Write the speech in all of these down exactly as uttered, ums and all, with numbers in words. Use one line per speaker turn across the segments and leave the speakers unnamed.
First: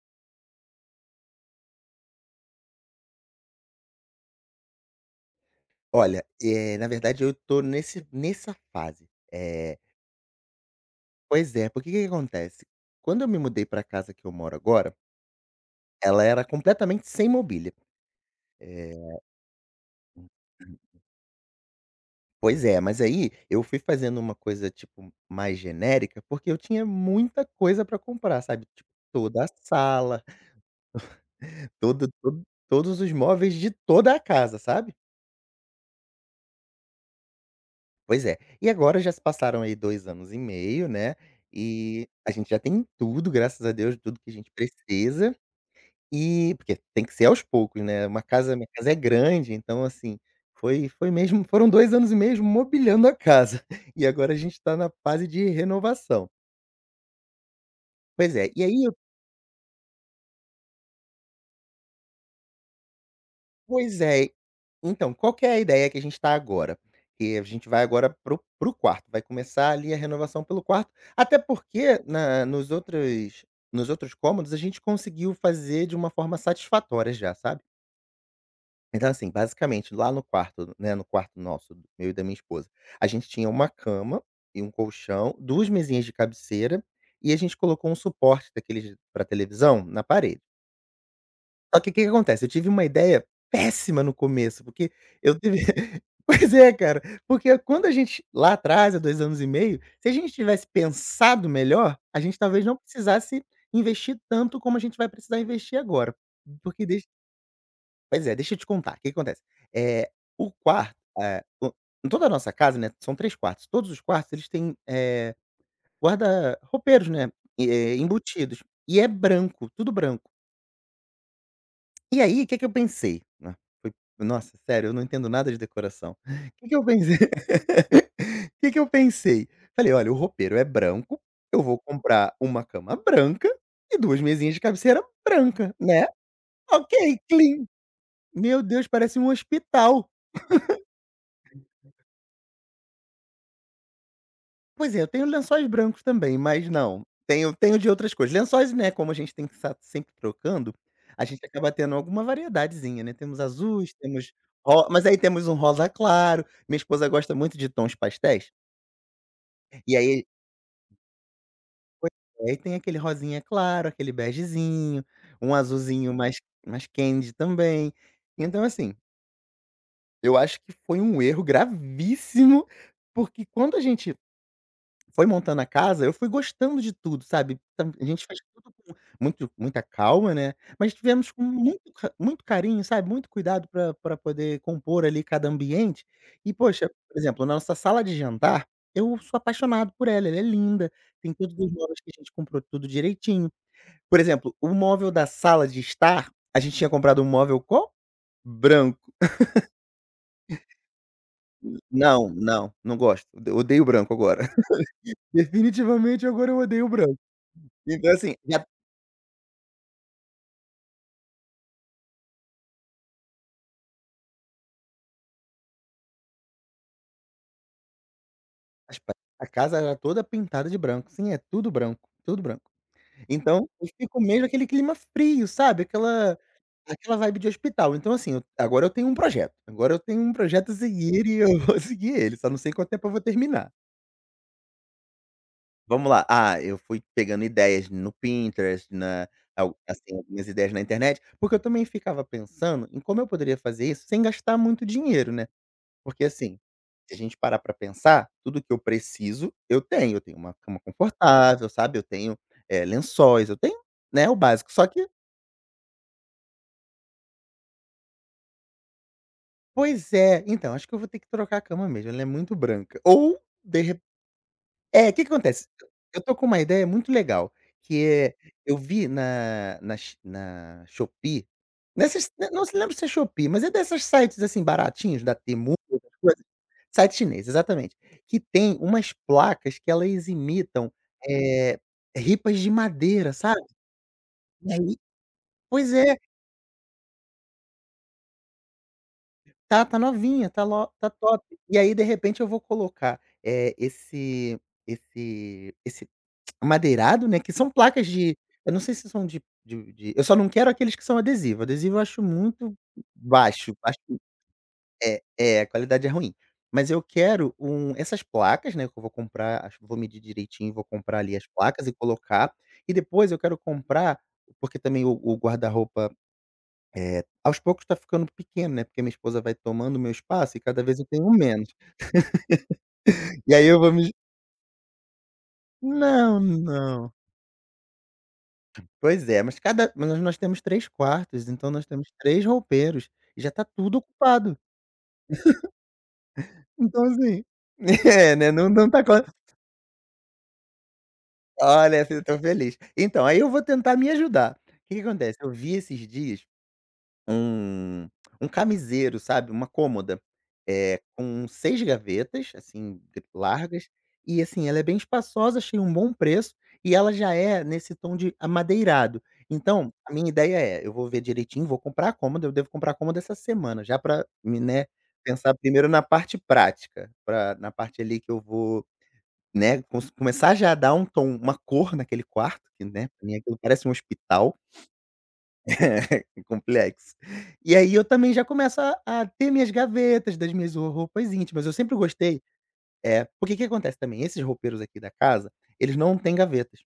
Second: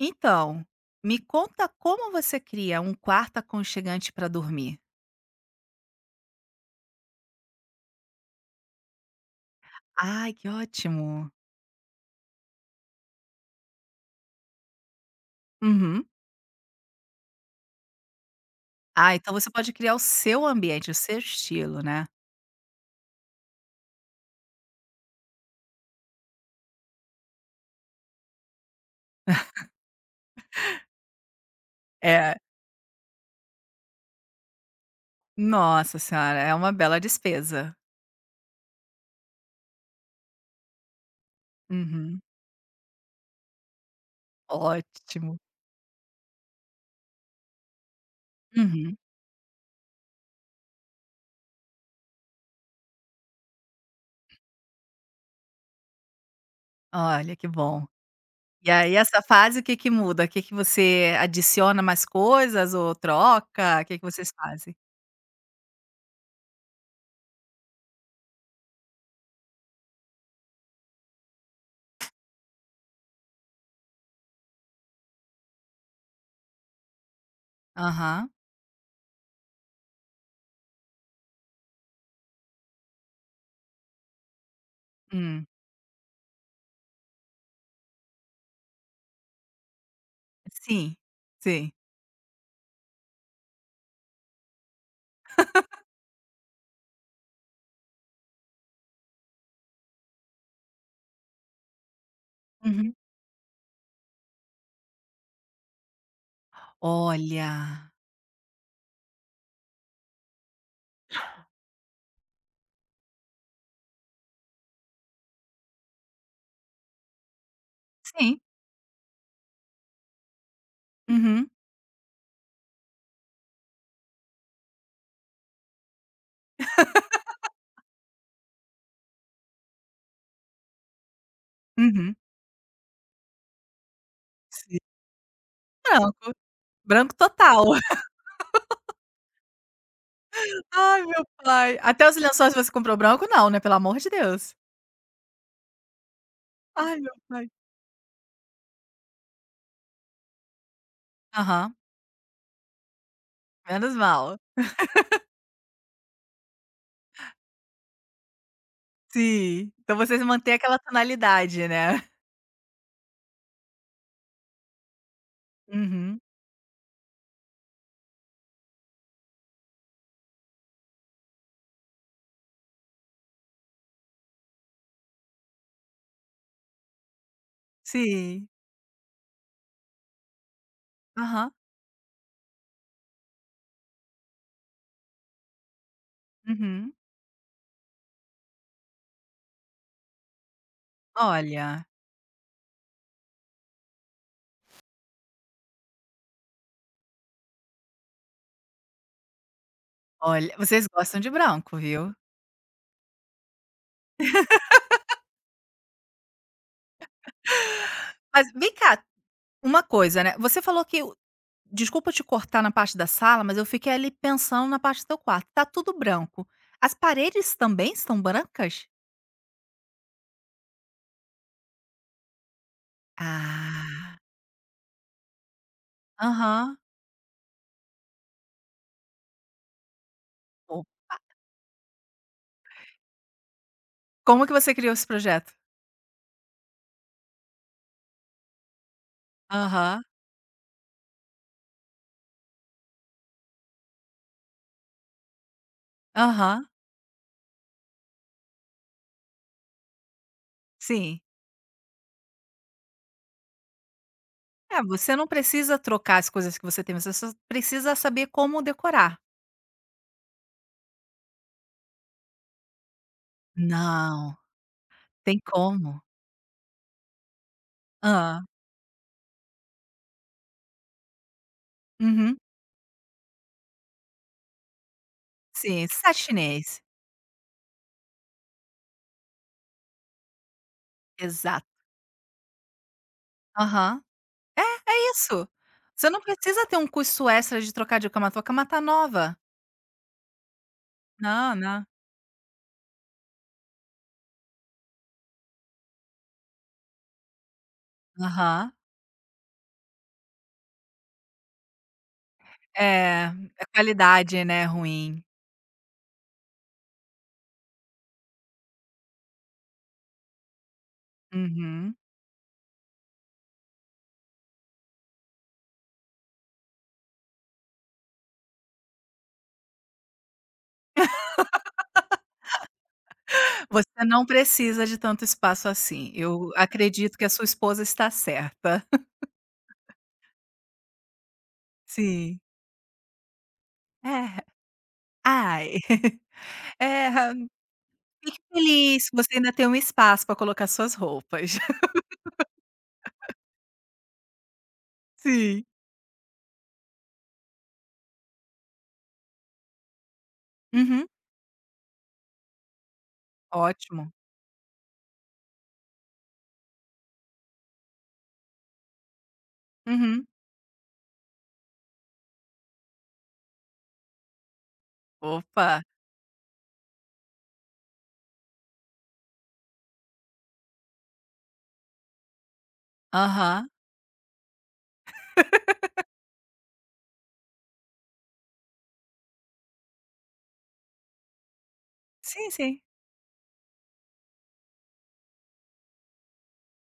Então, me conta como você cria um quarto aconchegante para dormir.
Olha, eh, na verdade eu tô nesse nessa fase. Eh,
Ai, que ótimo.
pois é, porque o que que acontece? Quando eu me mudei pra casa que eu moro agora,
Uhum.
ela era completamente sem mobília.
Ah,
Eh
então você pode criar o seu ambiente, o seu estilo, né.
Pois é, mas aí eu fui fazendo uma coisa, tipo, mais genérica, porque eu tinha muita coisa pra comprar, sabe, tipo, toda a sala, todo
É.
todo todos os móveis de toda a casa, sabe?
Nossa senhora, é uma bela despesa.
Pois é. E agora já se passaram aí dois anos e meio, né, e
Uhum.
a gente já tem tudo, graças a Deus, tudo que a gente precisa,
Ótimo.
e porque tem que ser aos poucos, né, uma casa minha casa é
Uhum.
grande, então assim, foi foi mesmo foram dois anos e meio mobiliando a casa, e agora a gente está na fase de renovação.
Olha, que bom.
Pois é, e
E
aí.
aí essa fase o que que muda? O que que você adiciona mais coisas ou troca? O que
Pois
que
é.
vocês fazem?
Então, qual que é a ideia que a gente está agora? Que a gente vai agora pro pro quarto, vai começar ali a renovação pelo quarto, até porque na nos outros nos outros cômodos a gente conseguiu fazer de uma forma satisfatória já, sabe.
Aham.
Então assim, basicamente lá no quarto, né, no quarto nosso, do meu e da minha esposa, a gente tinha uma cama e um colchão,
Hum.
duas mesinhas de cabeceira, e a gente colocou um suporte daqueles para televisão na parede.
Sim, sim.
Só que o que que acontece, eu tive uma ideia péssima no começo, porque eu tive pois é, cara, porque quando a gente lá atrás, há dois anos e meio, se a gente tivesse pensado melhor, a gente talvez não
Uhum.
precisasse investir tanto como a gente vai precisar investir agora. Porque deixa
Olha.
Pois é, deixa eu te contar. O que que acontece, eh, o quarto, eh, o em toda a nossa casa, né, são três quartos, todos os quartos eles têm, eh, guarda roupeiros, né, eh,
Sim.
embutidos, e é branco, tudo branco.
Uhum.
E aí, o que que eu pensei, né, foi nossa, sério, eu não entendo nada de decoração. O Que que eu pensei O que que eu pensei? Falei: "Olha, o roupeiro é branco, eu vou
Uhum.
comprar uma cama branca e duas mesinhas de
Sim.
cabeceira branca, né,
Branco, branco
ok,
total.
clean". Meu Deus, parece um hospital.
Ai, meu pai. Até os lençóis você comprou branco? Não, né, pelo amor de Deus.
Pois é, eu tenho lençóis brancos também, mas
Ai,
não,
meu pai.
tenho tenho de outras coisas lençóis, né, como a gente tem que estar sempre trocando, a gente acaba
Aham,
tendo alguma variedadezinha, né, temos azuis,
menos
temos
mal.
ro mas aí temos um rosa claro, minha esposa gosta muito de tons pastéis,
Sim. Então
e
vocês
aí
mantêm aquela tonalidade, né.
pois é, aí tem aquele rosinha claro, aquele begezinho, um azulzinho
Uhum.
mais mais candy também. Então assim, eu acho que foi um erro gravíssimo, porque quando a gente foi montando a casa, eu fui gostando de tudo, sabe. Tam A gente fez
Sim.
tudo com muito muita calma, né, mas tivemos com
Aham.
muito ca muito carinho, sabe, muito cuidado para pra poder compor ali cada ambiente. E poxa,
Uhum.
por exemplo, na nossa sala de jantar, eu sou apaixonado por ela, ela é linda, tem todos os
Olha,
móveis que a gente comprou tudo direitinho. Por exemplo, o móvel da sala de estar, a gente tinha comprado um móvel qual? Branco.
olha, vocês gostam de branco, viu.
Não, não, não gosto, ode odeio branco agora. Definitivamente agora eu odeio branco. Então assim,
Mas
já.
vem cá, uma coisa, né, você falou que o desculpa te cortar na parte da sala, mas eu fiquei ali pensando na parte do teu quarto, tá tudo branco. As paredes também estão brancas?
As pa A casa era toda pintada de branco. Sim, é tudo branco, tudo branco. Então, eu
Ah,
fico mesmo aquele clima frio, sabe, aquela
aham.
aquela vibe de hospital. Então, assim, eu agora eu tenho um projeto, agora eu tenho um projeto a
Co
seguir e eu vou seguir ele, só não sei quanto tempo eu vou terminar.
Como que você criou esse projeto?
Vamos lá, ah, eu fui pegando ideias no Pinterest, na al
Aham,
assim, algumas ideias na internet, porque eu também ficava pensando em como eu poderia fazer isso sem gastar muito dinheiro, né. Porque assim,
aham,
se a gente parar pra pensar, tudo que eu preciso, eu tenho. Eu tenho uma cama
sim.
confortável, sabe, eu tenho, eh, lençóis, eu tenho, né, o básico.
É,
Só que
você não precisa trocar as coisas que você tem, você só precisa saber como decorar.
Pois é, então, acho que eu vou ter que trocar a cama mesmo, ela é muito branca. Ou, de
Não,
É, o que que
tem
acontece?
como.
Eu tô com uma ideia muito legal, que é
Ah.
eu vi na na X na Shopee, nessas
Uhum.
né, não se lembro se é Shopee, mas é dessas sites, assim, baratinhos, da Temu,
Sim,
essas coisas.
Sashinês.
Site chinês, exatamente. Que tem umas placas que elas imitam,
Exato.
eh, ripas de madeira, sabe.
Aham. É,
E aí
é isso.
pois é,
Você não precisa ter um custo extra de trocar de cama, tua cama tá nova.
tá tá novinha, tá lo tá top.
Não,
E
não.
aí, de repente, eu vou colocar, eh, esse esse esse madeirado, né, que são placas de
Aham.
eu não sei se são de de de eu só não quero aqueles que são adesivo, adesivo eu acho muito
É, a
baixo, acho
qualidade, né, ruim.
é é, a qualidade é ruim. Mas eu quero um essas placas, né, que eu vou comprar, acho que vou medir direitinho, vou comprar ali as placas e
Uhum.
colocar, e depois eu quero comprar porque também o o guarda-roupa, é, aos poucos tá ficando pequeno, né, porque minha esposa vai tomando o meu espaço e cada vez eu tenho menos. E aí eu vou
Você
me
não precisa de tanto espaço assim.
Não,
Eu
não.
acredito que a sua esposa está certa.
Pois é, mas cada mas nós nós temos três quartos, então nós temos
Sim.
três roupeiros, e já tá tudo
É.
ocupado.
Ai.
Então
É, ah,
assim. É,
fique
né, não não tá
feliz,
co
você ainda tem um espaço para colocar suas roupas.
Olha, assim, eu tô feliz. Então, aí eu vou tentar me ajudar. O que que acontece, eu
Sim.
vi esses dias um um camiseiro, sabe, uma cômoda, é
Uhum.
com seis gavetas, assim, gr largas,
Ótimo.
e assim, ela é bem espaçosa, achei um bom preço, e ela já é nesse tom de amadeirado. Então, a
Uhum.
minha ideia é, eu vou ver direitinho, vou comprar a cômoda, eu devo comprar a cômoda essa semana, já para me né, pensar
Opa.
primeiro na parte prática, pra na parte ali que eu vou, né, cons começar já a dar um tom, uma cor naquele quarto, que, né, pra mim aquilo
Aham.
parece um hospital. É complexo. E aí eu também já começo a a ter minhas gavetas das minhas o roupas íntimas. Eu sempre gostei
Sim, sim.
É, porque o que acontece também, esses roupeiros aqui da casa, eles não têm gavetas.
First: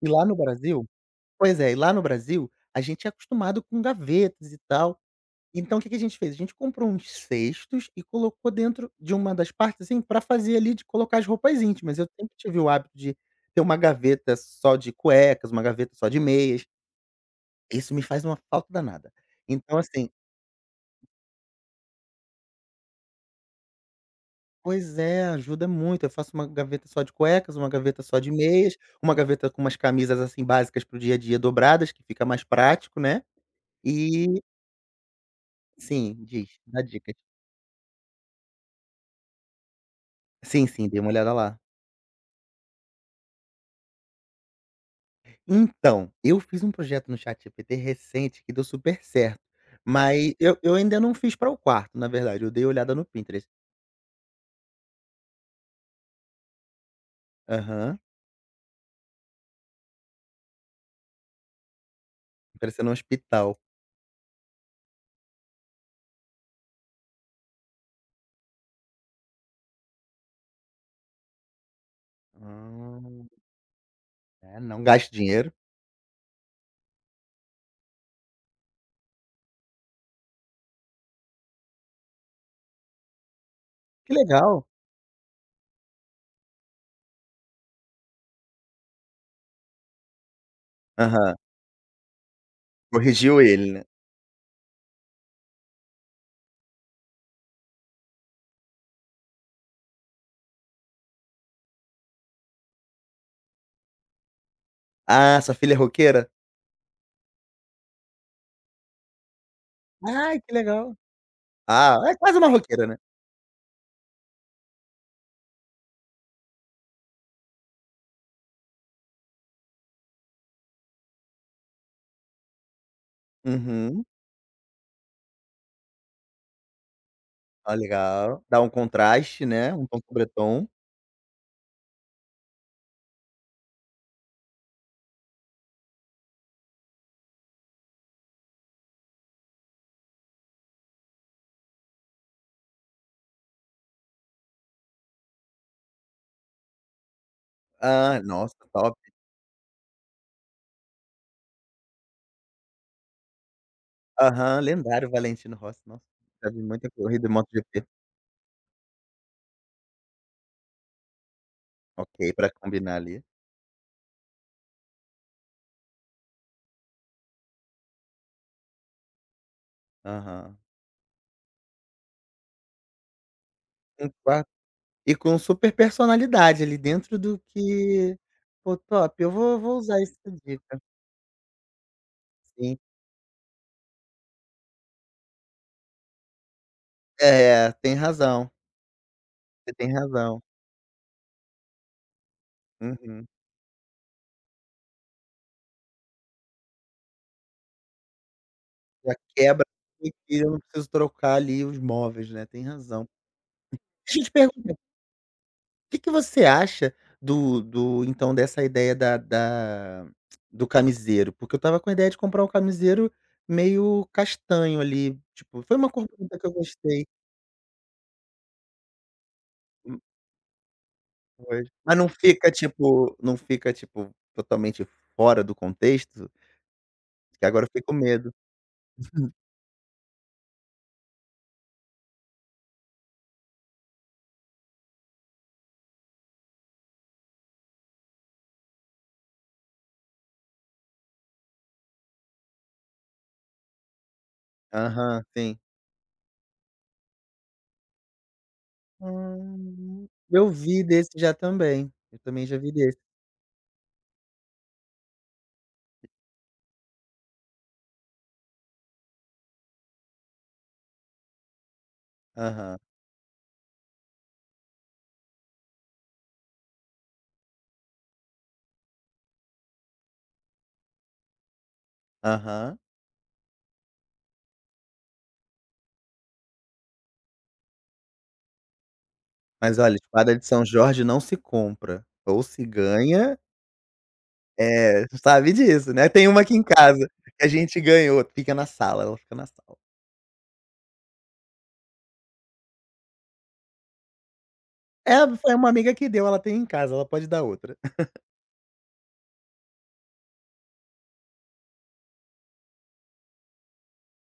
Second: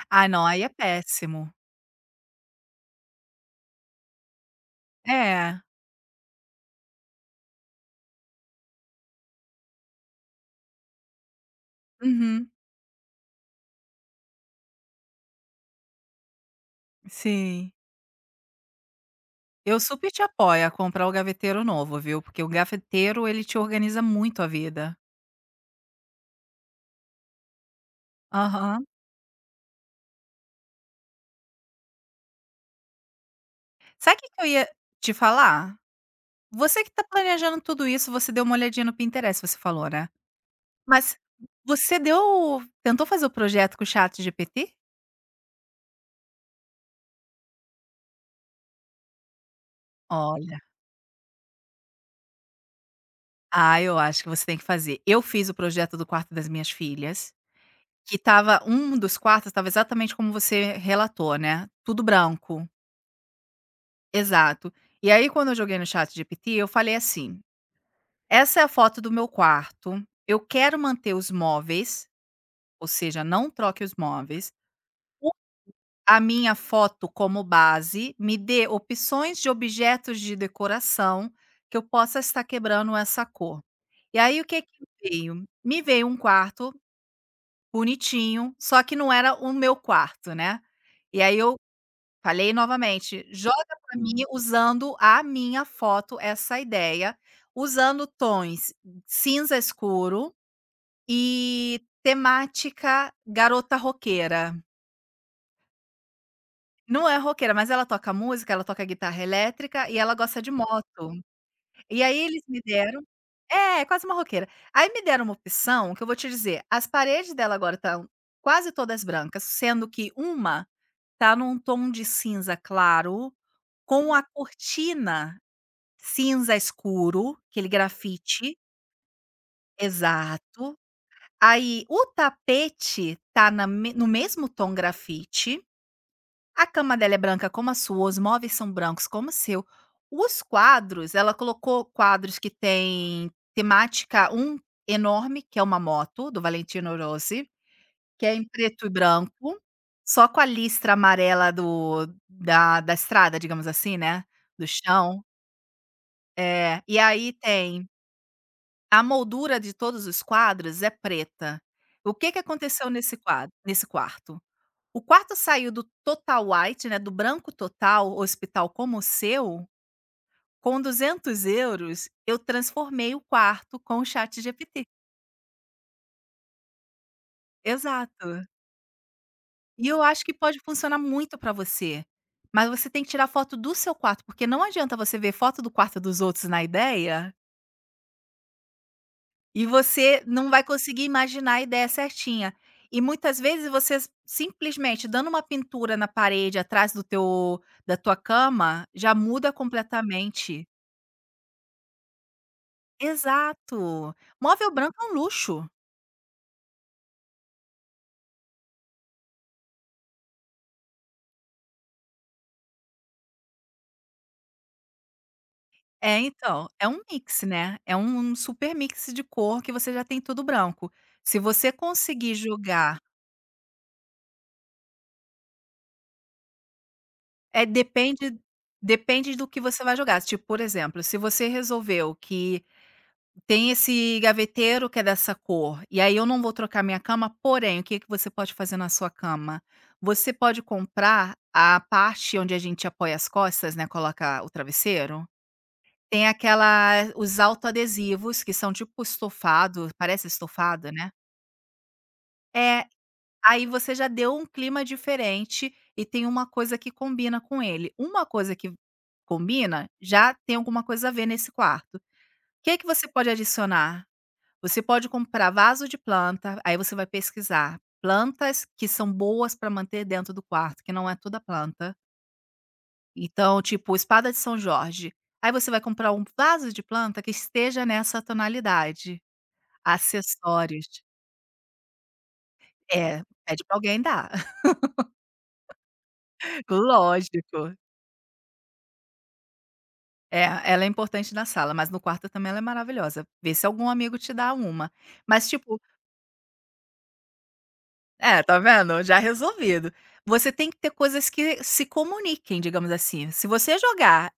E lá
Ah,
no
não, aí é
Brasil
péssimo.
Pois é, e lá no Brasil, a gente é acostumado com gavetas e tal.
É.
Então o que que a gente fez? A gente comprou uns cestos e colocou dentro de uma das partes, assim, pra fazer ali de colocar as roupas íntimas. Eu sempre
Uhum.
tive o hábito de ter uma gaveta só de cuecas, uma gaveta só de meias.
Sim.
Isso me faz uma falta danada. Então
Eu super
assim
te apoio a comprar o gaveteiro novo, viu, porque o gaveteiro ele te organiza muito a vida.
Pois é, ajuda muito. Eu faço uma gaveta só de cuecas, uma gaveta só de meias,
Aham.
uma gaveta com umas camisas, assim, básicas para o dia a dia dobradas, que fica mais prático, né.
Sabe o que que
E
eu ia te falar?
sim, diz, dá
Você que tá
dicas.
planejando tudo isso, você deu uma olhadinha no Pinterest, você falou, né.
Sim, sim, dei uma
Mas
olhada lá.
você deu tentou fazer o projeto com o chat ChatGPT?
Então, eu fiz um projeto no ChatGPT recente que deu super certo, mas
Olha,
eu eu ainda não fiz para o quarto, na verdade, eu dei olhada no Pinterest.
ah, eu acho que você tem que fazer. Eu fiz o projeto do quarto das minhas filhas,
Aham,
que estava um dos quartos estava exatamente como você relatou, né, tudo branco.
parecendo um hospital.
Exato. E aí quando eu joguei no chat ChatGPT, eu falei assim: "Essa é a foto do meu quarto, eu quero manter os móveis, ou seja,
Ah,
não troque os móveis.
é, não gaste dinheiro.
A minha foto como base me dê opções de objetos de decoração que eu possa estar quebrando essa cor.
Que
E aí o que
legal.
que veio? Me veio um quarto bonitinho, só que não era o meu quarto, né. E
Aham,
aí eu falei novamente:
corrigiu ele,
"Joga
né.
para mim usando a minha foto essa ideia, usando tons cinza escuro e temática garota roqueira".
Ah, sua filha é roqueira?
Não é roqueira, mas ela toca música, ela toca guitarra elétrica e ela
Ai,
gosta de
que legal.
moto.
Ah,
E
é
aí
quase
eles
uma
me
roqueira, né.
deram é, quase uma roqueira. Aí me deram uma opção que eu vou te dizer, as paredes dela agora estão quase todas brancas, sendo que uma tá num tom de cinza claro,
Uhum.
com a cortina cinza escuro, aquele
Ah, legal.
grafite
Dá um contraste, né, um tom sobre tom.
exato. Aí o tapete tá na me no mesmo tom grafite. A cama dela é branca como a sua, os móveis são brancos como o seu. Os quadros, ela colocou quadros que tem temática um enorme, que é uma moto do Valentino Rossi,
Ah,
que é em
nossa,
preto e
top.
branco, só com a listra amarela do da da estrada, digamos assim, né,
Aham,
do
lendário
chão.
Valentino Rossi, nossa, já vi
É,
muita
e
corrida
aí
de MotoGP.
tem a moldura de todos os quadros é preta. O que
Ok,
que
pra
aconteceu
combinar
nesse
ali.
quadro nesse quarto? O quarto saiu do total white, né, do branco total, hospital como o seu,
Aham.
com duzentos euros eu transformei o quarto com o
Um
Chat
quarto
ChatGPT.
e com super personalidade ali dentro do que.
Exato.
Pô, top, eu vou vou
E
usar
eu acho
essa
que pode
dica.
funcionar muito para você, mas
Sim.
você tem que tirar foto do seu quarto, porque não adianta você ver foto do quarto dos outros na ideia,
É, tem razão,
e
você tem
você
razão.
não vai conseguir imaginar a ideia certinha. E
Uhum.
muitas vezes você s simplesmente dando uma pintura na parede atrás do teu da tua cama, já
Já
muda
quebra e eu não
completamente.
preciso trocar ali os móveis, né, tem razão.
Exato.
Deixa eu te
Móvel
perguntar.
branco é um luxo.
Que que você acha do do então dessa ideia da da do camiseiro? Porque eu estava com a ideia de comprar um camiseiro meio castanho ali, tipo, foi uma cor
É,
bonita que eu
então, é um
gostei.
mix, né, é um super mix de cor que você
Hum,
já tem tudo branco. Se
pois.
você
Mas não
conseguir
fica
jogar
tipo não fica, tipo, totalmente fora do contexto? Que
é,
agora eu fiquei com medo.
depende depende do que você vai jogar. Tipo, por exemplo, se você resolveu que tem esse gaveteiro que é dessa cor, e aí eu não vou trocar minha cama, porém, o que que você pode fazer na sua cama? Você pode comprar a parte onde a gente apoia as costas, né, coloca o
Aham,
travesseiro.
sim.
Tem aquela os autoadesivos que são tipo estofado,
Hum,
parece
eu vi
estofado,
desse
né.
já também, eu também já vi
É,
desse.
aí você já deu um clima diferente e tem uma coisa que combina com ele. Uma coisa que combina, já tem alguma coisa a ver nesse quarto. O
Aham,
que que você pode adicionar? Você pode comprar vaso de planta, aí você vai pesquisar plantas que são boas para manter dentro do quarto, que não é toda planta.
aham.
Então, tipo, espada de São Jorge. Aí você vai comprar um vaso de planta que esteja nessa tonalidade.
Mas olha, espada de São
Acessórios.
Jorge não se compra, ou se
É,
ganha.
pede pra alguém dar.
É, sabe disso, né. Tem uma aqui em casa que a
Lógico.
gente ganhou, fica na sala, ela fica na sala.
É, ela é importante na sala, mas no quarto também ela é maravilhosa. Vê se algum amigo te dá uma.
É,
Mas
foi uma
tipo
amiga que deu, ela tem em casa, ela pode dar outra.
é, tá vendo? Já resolvido. Você tem que ter coisas que se comuniquem, digamos assim. Se você jogar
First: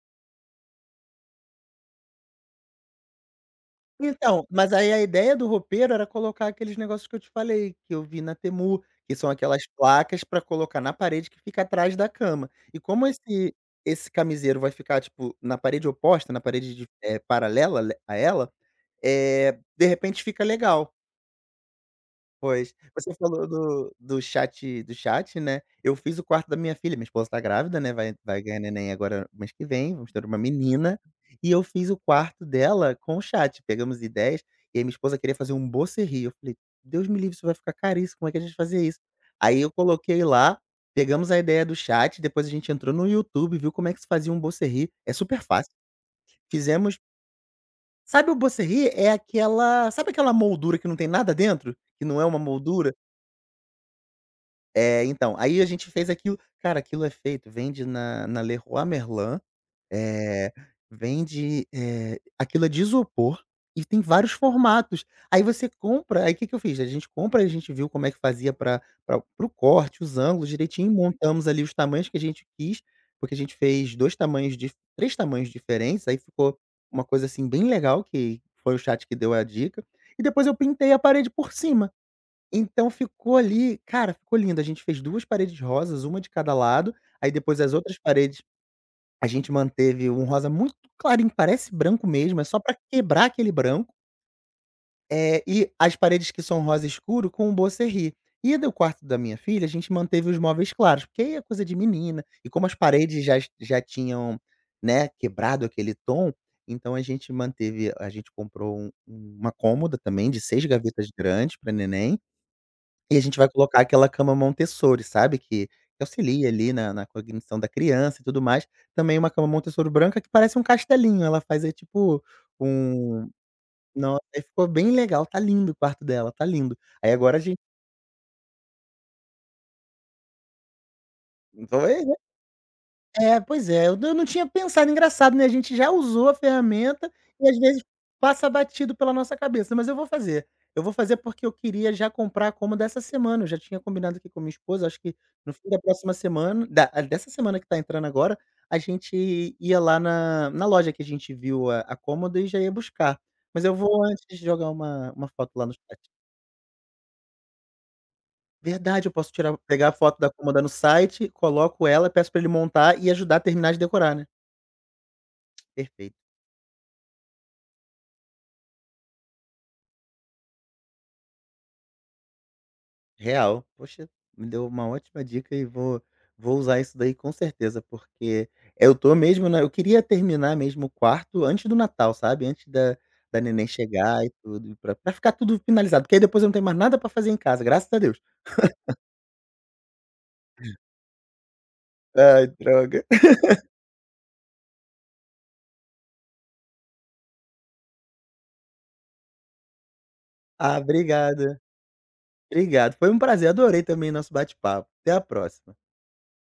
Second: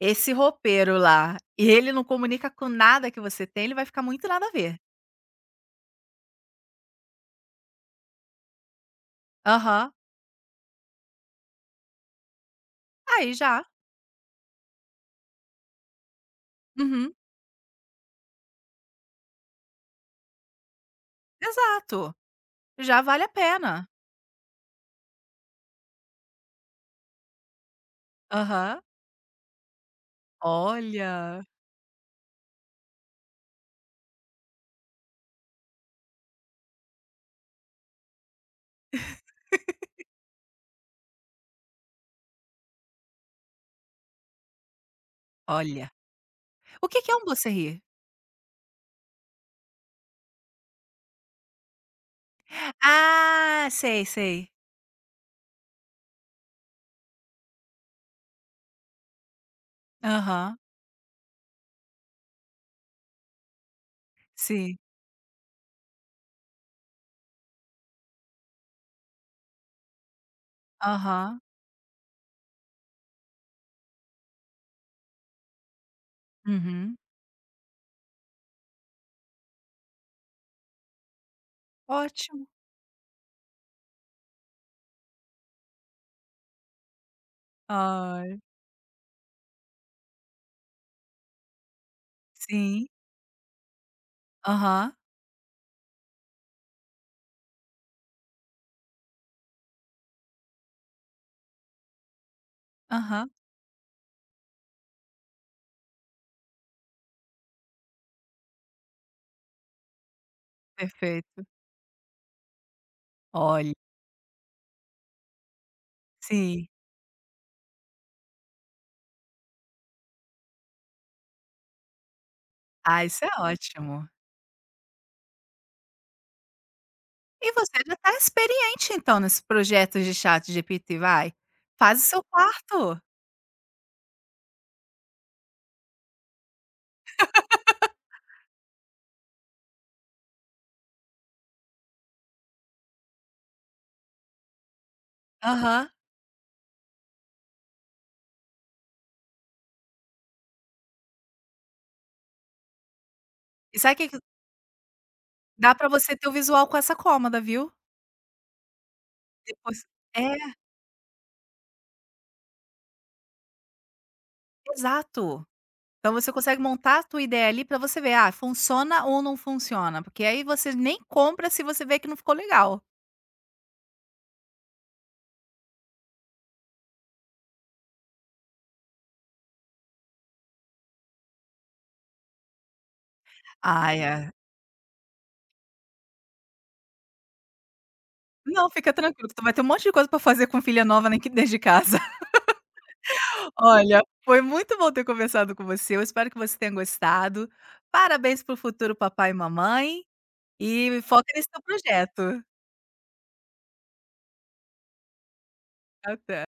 esse roupeiro lá e ele não comunica com nada que você tem, ele vai ficar muito
Então,
nada a
mas
ver.
aí a ideia do roupeiro era colocar aqueles negócios que eu te falei, que eu vi na Temu, que são aquelas
Aham.
placas pra colocar na parede que fica atrás da cama. E como
Aí
esse
já.
esse camiseiro vai ficar, tipo, na parede oposta, na parede de
Uhum.
eh, paralela le a ela, eh, de repente fica legal.
Exato,
Pois.
já
Você
vale a
falou
pena.
do do chat do chat, né, eu fiz o quarto da minha filha, minha esposa tá grávida, né, vai vai ganhar
Aham.
neném agora mês que vem, vamos ter uma menina,
Olha,
e eu fiz o quarto dela com o chat, pegamos ideias, e aí minha esposa queria fazer um Bolserrir, eu falei: "Deus me livre, isso vai ficar caríssimo, como é que a gente fazia isso?". Aí eu coloquei lá, pegamos a ideia do chat, depois a gente entrou no YouTube, viu como é que se fazia um Bolserrir, é super fácil.
Olha, o
Fizemos
que que é um Blueserry?
Sabe o Bolserrir? É aquela sabe aquela moldura que não tem nada dentro? Que não é uma moldura?
Ah, sei, sei.
É, então, aí a gente fez aquilo cara, aquilo é feito vende na na Leroy Merlin, eh,
Aham,
vende, eh, aquilo é de isopor e tem vários
sim,
formatos. Aí você compra Aí o que que eu fiz? A gente compra, a gente viu como é que fazia para o corte, os ângulos direitinho,
aham,
montamos ali os tamanhos que a gente quis, porque a gente fez dois tamanhos dif três tamanhos diferentes, aí ficou
uhum.
uma coisa, assim, bem legal que foi o chat que deu a dica, e depois eu pintei a parede por cima.
Ótimo.
Então ficou ali cara, ficou lindo. A gente fez duas paredes rosas, uma de cada lado, aí depois as outras
Ai.
paredes a gente manteve um rosa muito clarinho, parece branco mesmo, é só pra
Sim,
quebrar aquele branco,
aham,
eh, e as paredes que são rosa escuro com um Bocerri. E do quarto da minha filha, a gente manteve os móveis claros, porque aí é coisa de menina, e como as paredes
aham,
já já tinham, né, quebrado aquele tom, então a gente manteve a gente comprou um uma cômoda também de seis gavetas
perfeito.
grandes para neném e a gente vai
Olha,
colocar aquela cama Montessori, sabe, que que auxilia
sim.
ali na na cognição da criança e tudo mais. Também uma cama Montessori branca que parece um castelinho, ela faz, é tipo
Ah, isso é
um
ótimo.
nossa, aí ficou bem legal, tá lindo o quarto dela, tá lindo. Aí agora a
E você já tá experiente então nesses projetos de ChatGPT, vai, faz o
gente
seu quarto.
É, pois é, eu não eu não tinha pensado, engraçado, né, a gente já usou a ferramenta e às vezes passa batido pela nossa cabeça, mas eu vou fazer. Eu vou fazer porque eu queria já comprar a cômoda essa semana, eu já tinha combinado aqui com minha esposa, acho que no fim da
Aham.
próxima semana da a- dessa semana que tá entrando agora, a gente ia lá na na loja que a gente viu a a cômoda e já ia buscar. Mas eu
E sabe
vou
que que
antes jogar uma uma foto lá
dá
no
pra
chat.
você ter o visual com essa cômoda, viu?
Verdade, eu posso tirar
Depois
pegar a foto da
é.
cômoda no site, coloco ela, peço pra ele montar e ajudar a terminar de decorar, né.
Exato. Então
Perfeito.
você consegue montar a tua ideia ali pra você ver, ah, funciona ou não funciona, porque aí você nem compra se você vê que não ficou legal.
Real. Poxa, me deu uma ótima dica e vou vou usar isso daí com certeza, porque eu tô mesmo na eu queria terminar mesmo o quarto antes do Natal, sabe, antes da da neném
Ai,
chegar e
é.
tudo, pra pra ficar tudo finalizado, porque aí depois eu não tenho mais nada pra fazer em casa, graças a Deus.
Não, fica tranquilo que tu vai ter um monte de coisa pra fazer com filha nova nem que dentro de casa.
Ai, droga.
Olha, foi muito bom ter conversado com você, eu espero que você tenha gostado. Parabéns para o futuro papai e mamãe,
Ah,
e foca nesse
obrigado.
teu projeto.
Obrigado. Foi um prazer, adorei também nosso bate-papo. Até a próxima.
Até.